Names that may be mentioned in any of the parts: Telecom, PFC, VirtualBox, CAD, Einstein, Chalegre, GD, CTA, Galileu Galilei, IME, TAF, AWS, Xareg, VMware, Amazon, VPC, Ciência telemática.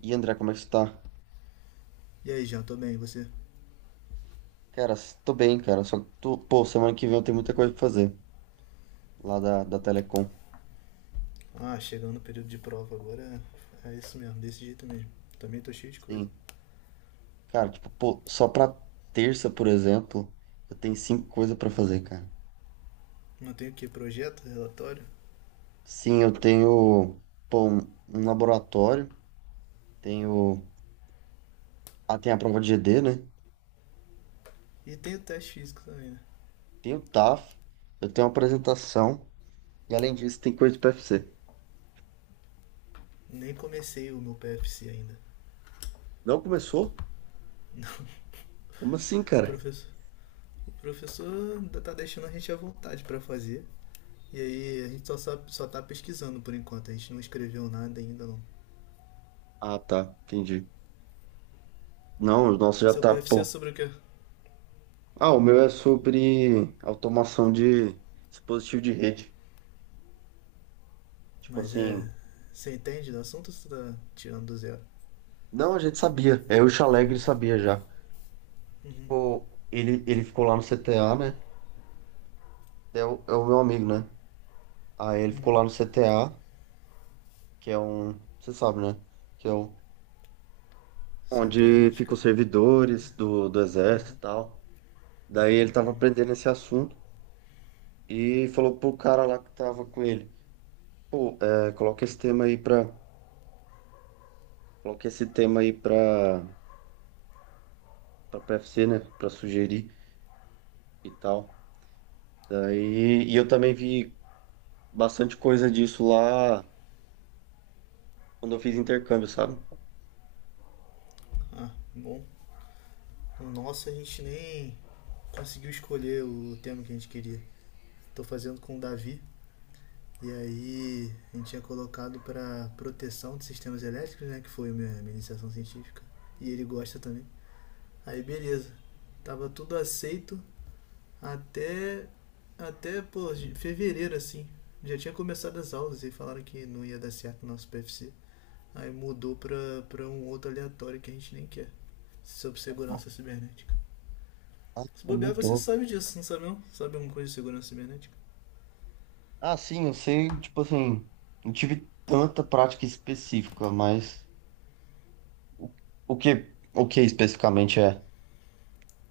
E André, como é que você tá? E aí, Jean, tô bem, e você? Cara, tô bem, cara. Só que tô, pô, semana que vem eu tenho muita coisa pra fazer lá da Telecom. Ah, chegando no período de prova agora, é isso mesmo, desse jeito mesmo. Também tô cheio de coisa. Sim. Cara, tipo, pô, só pra terça, por exemplo, eu tenho cinco coisas pra fazer, cara. Não tenho o que? Projeto, relatório? Sim, eu tenho, pô, um laboratório, tenho, ah, tem a prova de GD, né? E tenho teste físico também, né? Tenho o TAF, eu tenho uma apresentação e além disso tem coisa de PFC. Nem comecei o meu PFC ainda. Não começou? Não, Como assim, o cara? professor, o professor ainda tá deixando a gente à vontade pra fazer. E aí a gente só, sabe, só tá pesquisando por enquanto, a gente não escreveu nada ainda não. Ah, tá, entendi. Não, o nosso já Seu tá, PFC é pô. sobre o quê? Ah, o meu é sobre automação de dispositivo de rede. Tipo Mas assim, é. Você entende do assunto ou você tá tirando do zero? não, a gente sabia. É, o Chalegre sabia já. Uhum, Pô, ele ficou lá no CTA, né? É o meu amigo, né? Aí ele ficou uhum. lá no CTA, que é um, você sabe, né? Que é o, Ciência onde ficam telemática. os servidores do exército Uhum, e tal. Daí ele tava uhum. aprendendo esse assunto e falou pro cara lá que tava com ele. Pô, é, coloca esse tema aí pra, pra PFC, né? Pra sugerir e tal. Daí, e eu também vi bastante coisa disso lá quando eu fiz intercâmbio, sabe? Ah, bom. Nossa, a gente nem conseguiu escolher o tema que a gente queria. Tô fazendo com o Davi. E aí a gente tinha colocado para proteção de sistemas elétricos, né? Que foi a minha iniciação científica. E ele gosta também. Aí beleza. Tava tudo aceito até. Até, pô, fevereiro assim. Já tinha começado as aulas e falaram que não ia dar certo o nosso PFC. Aí mudou pra um outro aleatório que a gente nem quer. Sobre segurança cibernética. Se bobear, você Mudou. sabe disso, não sabe não? Sabe alguma coisa de segurança cibernética? Ah, sim, eu sei, tipo assim, não tive tanta prática específica, mas o, o que especificamente é?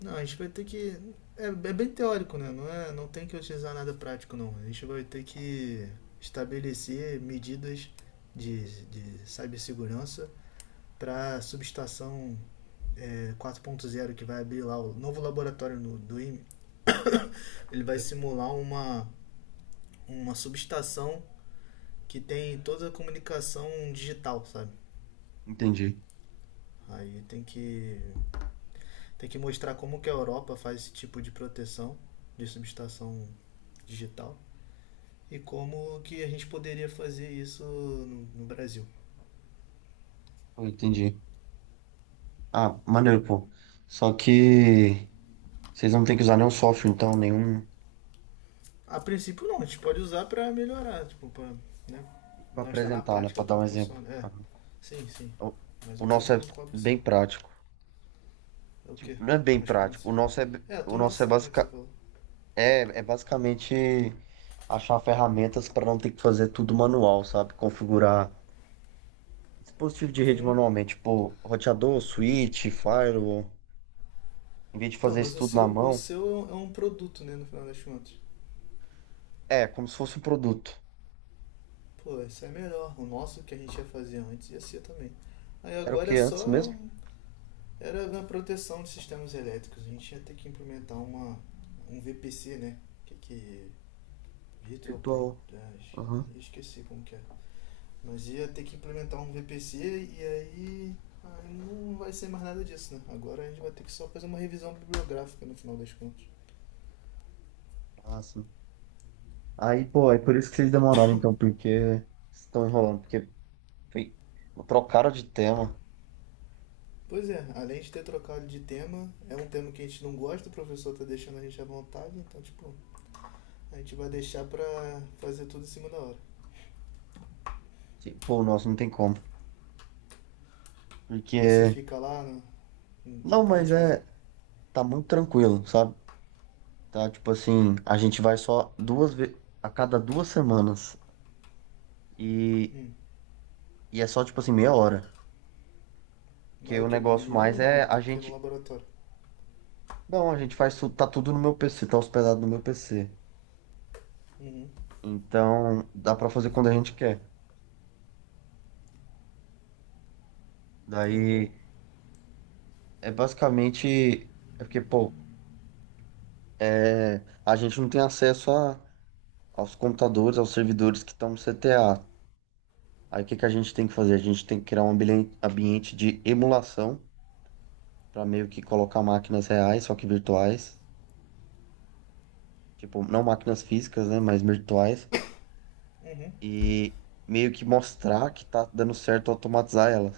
Não, a gente vai ter que. É, é bem teórico, né? Não, é, não tem que utilizar nada prático, não. A gente vai ter que estabelecer medidas de cibersegurança para a subestação é, 4.0 que vai abrir lá o novo laboratório no, do IME. Ele vai simular uma subestação que tem toda a comunicação digital, sabe? Entendi. Aí tem que tem que mostrar como que a Europa faz esse tipo de proteção de subestação digital e como que a gente poderia fazer isso no, no Brasil. Eu entendi. Ah, maneiro, pô. Só Né? que vocês não têm que usar nenhum software, então, nenhum A princípio não, a gente pode usar para melhorar, tipo, pra, né? para Não está na apresentar, né? prática Para dar como um exemplo. funciona. É, Aham. sim, sim. O, Mas o o nosso tema é não cobre bem som. prático. É o quê? Tipo, não é bem Mas como prático. assim? É, a O nosso é tomação, né, basic que você falou. É, é basicamente achar ferramentas para não ter que fazer tudo manual, sabe? Configurar dispositivo de rede Uhum. manualmente, tipo roteador, switch, firewall. Em vez de Então, fazer isso mas o tudo seu, na o mão, seu é é um produto, né, no final das contas. é como se fosse um produto. Pô, esse é melhor. O nosso que a gente ia fazer antes ia ser também. Aí Era o agora é que antes só. mesmo? Era na proteção de sistemas elétricos. A gente ia ter que implementar um VPC, né? Que que. Virtual Pro. Virtual. ah, Aham. eu esqueci como que é. Mas ia ter que implementar um VPC e aí. Aí não vai ser mais nada disso, né? Agora a gente vai ter que só fazer uma revisão bibliográfica no final das contas. Ah, sim. Aí, pô, é por isso que vocês demoraram então, porque estão enrolando, foi... trocaram de tema. Pois é, além de ter trocado de tema, é um tema que a gente não gosta, o professor tá deixando a gente à vontade, então, tipo, a gente vai deixar pra fazer tudo em cima da hora. Sim, pô, nossa, não tem como. Mas você Porque... fica lá à Não, mas tarde fazendo? é. Tá muito tranquilo, sabe? Tá, tipo assim, a gente vai só duas vezes a cada duas semanas. E, Hum. e é só, tipo assim, meia hora. Mas Porque é o o que? Uma negócio reunião mais ou é não? a Tem que ir no gente. laboratório. Não, a gente faz tudo, tá tudo no meu PC, tá hospedado no meu PC. Uhum. Então, dá pra fazer quando a gente quer. Ah, bom. Daí, é basicamente... É porque, pô, é, a gente não tem acesso a, aos computadores, aos servidores que estão no CTA. Aí, o que que a gente tem que fazer? A gente tem que criar um ambiente de emulação para meio que colocar máquinas reais, só que virtuais, tipo, não máquinas físicas, né, mas virtuais, Uhum. e meio que mostrar que tá dando certo automatizar elas.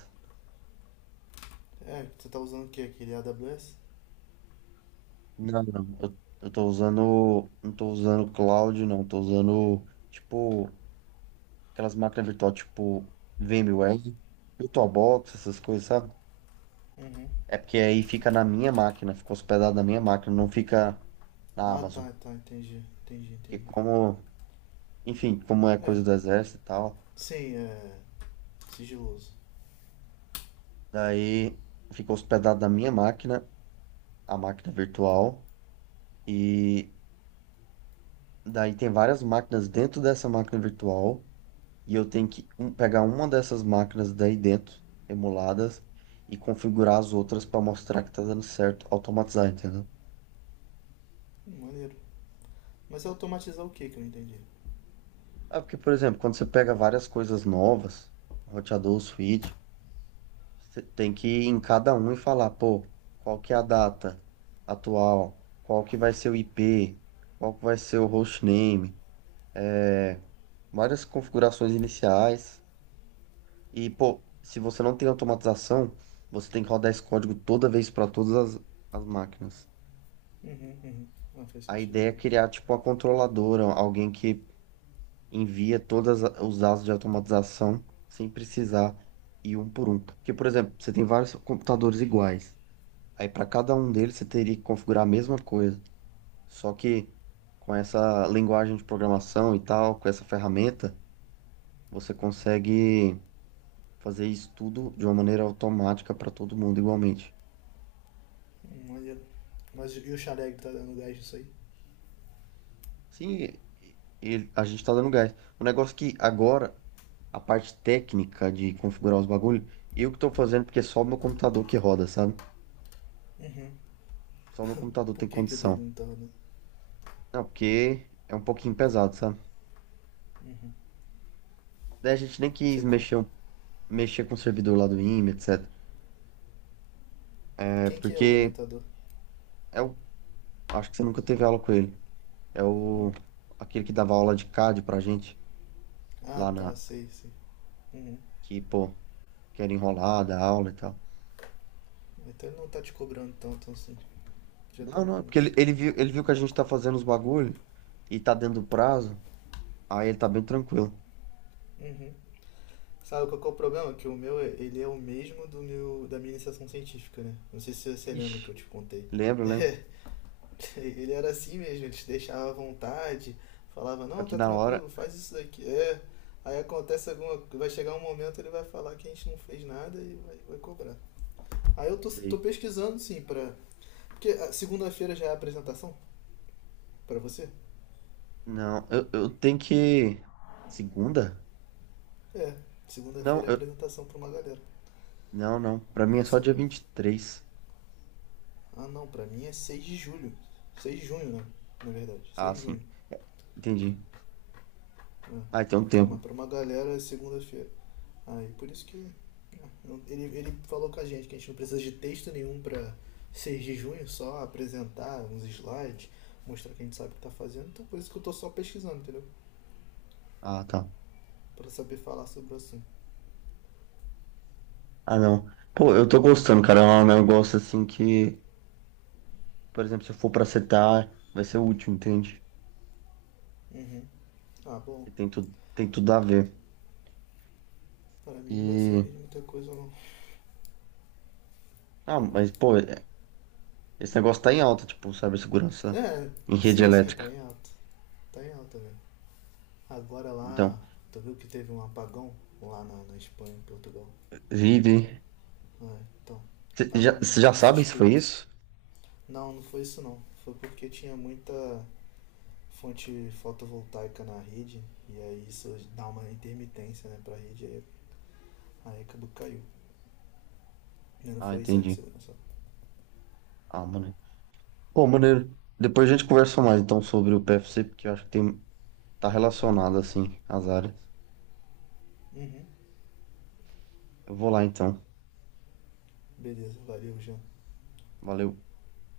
É, você tá usando o que? Aquele AWS? Não, não, eu tô usando, não tô usando cloud, não, tô usando, tipo, aquelas máquinas virtuais, tipo, VMware, VirtualBox, essas coisas, sabe? Uhum. É porque aí fica na minha máquina, fica hospedado na minha máquina, não fica na Ah, Amazon. tá, tá. Entendi, entendi, Porque entendi. como, enfim, como é É. coisa do exército e tal, Sim, é. Sigiloso. daí fica hospedado na minha máquina, a máquina virtual, e daí tem várias máquinas dentro dessa máquina virtual, e eu tenho que pegar uma dessas máquinas daí dentro, emuladas, e configurar as outras para mostrar que tá dando certo, automatizar, entendeu? Maneiro. Mas é automatizar o que que eu não entendi? É porque, por exemplo, quando você pega várias coisas novas, roteador, switch, você tem que ir em cada um e falar, pô, qual que é a data atual, qual que vai ser o IP, qual que vai ser o hostname. É, várias configurações iniciais. E, pô, se você não tem automatização, você tem que rodar esse código toda vez para todas as máquinas. Uhum, uhum. Ah, faz A sentido, ideia é bem. criar, tipo, uma controladora, alguém que envia todos os dados de automatização sem precisar ir um por um. Porque, por exemplo, você tem vários computadores iguais. Aí, para cada um deles, você teria que configurar a mesma coisa. Só que com essa linguagem de programação e tal, com essa ferramenta, você consegue fazer isso tudo de uma maneira automática para todo mundo igualmente. Maneiro. Mas e o Xareg tá dando gás nisso aí? Sim, e a gente está dando gás. O negócio é que agora, a parte técnica de configurar os bagulhos, eu que estou fazendo porque é só o meu computador que roda, sabe? Uhum. Só o meu computador tem Por que que o dele condição. não tá dando? Não, porque é um pouquinho pesado, sabe? Uhum. Daí a gente nem Você, quis co- mexer, mexer com o servidor lá do IME, etc. É Quem que é o porque orientador? é o, acho que você nunca teve aula com ele. É o Hum. aquele que dava aula de CAD pra gente Ah, lá na tá, sei, sei. Uhum. que, pô, que era enrolada a aula e tal. Então ele não tá te cobrando tanto assim. Já tá Não, não, bom é porque isso. ele viu, ele viu que a gente tá fazendo os bagulho e tá dentro do prazo, aí ele tá bem tranquilo. Uhum. Sabe qual que é o problema? Que o meu, ele é o mesmo do meu, da minha iniciação científica, né? Não sei se você lembra que Ixi, eu te contei. lembro, lembro. É, ele era assim mesmo, ele te deixava à vontade, falava, Só não, que tá na hora, tranquilo, faz isso daqui. É, aí acontece alguma vai chegar um momento, ele vai falar que a gente não fez nada e vai, vai cobrar. Aí eu tô sei. pesquisando, sim, pra... Porque a segunda-feira já é a apresentação pra você? Não, eu tenho que... Segunda? É, Não, segunda-feira é eu... apresentação pra uma galera. Não, não. Pra mim É é só essa dia agora. 23. Ah não, pra mim é 6 de julho. Seis de junho, né? Na verdade, Ah, 6 de sim. junho. Entendi. É. Ah, então tem um Então, mas tempo. pra uma galera é segunda-feira. Aí por isso que. Ele falou com a gente que a gente não precisa de texto nenhum pra 6 de junho, só apresentar uns slides, mostrar que a gente sabe o que tá fazendo. Então por isso que eu tô só pesquisando, entendeu? Ah, tá. Pra saber falar sobre o assunto. Ah, não. Pô, eu tô gostando, cara. É um negócio assim que, por exemplo, se eu for pra setar, vai ser útil, entende? Uhum. Ah, bom. E tem tudo, tem tudo a ver. Pra mim não vai E... servir de muita coisa não. Ah, mas, pô, é, esse negócio tá em alta, tipo, cibersegurança É, em rede sim, sim, tá elétrica. em alta. Tá em alta, velho. Agora Então, lá, tu viu que teve um apagão lá na Espanha, em Portugal? vive. É, então, Você já, cê estavam já com sabe se foi suspeito. isso? Não, não foi isso não. Foi porque tinha muita fonte fotovoltaica na rede e aí isso dá uma intermitência, né, pra rede, aí, aí acabou que caiu. Não Ah, foi isso, sabe, entendi. segurança. Ah, maneiro. Pô, maneiro. Depois a gente conversa mais, então, sobre o PFC, porque eu acho que tem, tá relacionado, assim, as áreas. Uhum. Eu vou lá, então. Beleza, valeu, Jean. Valeu.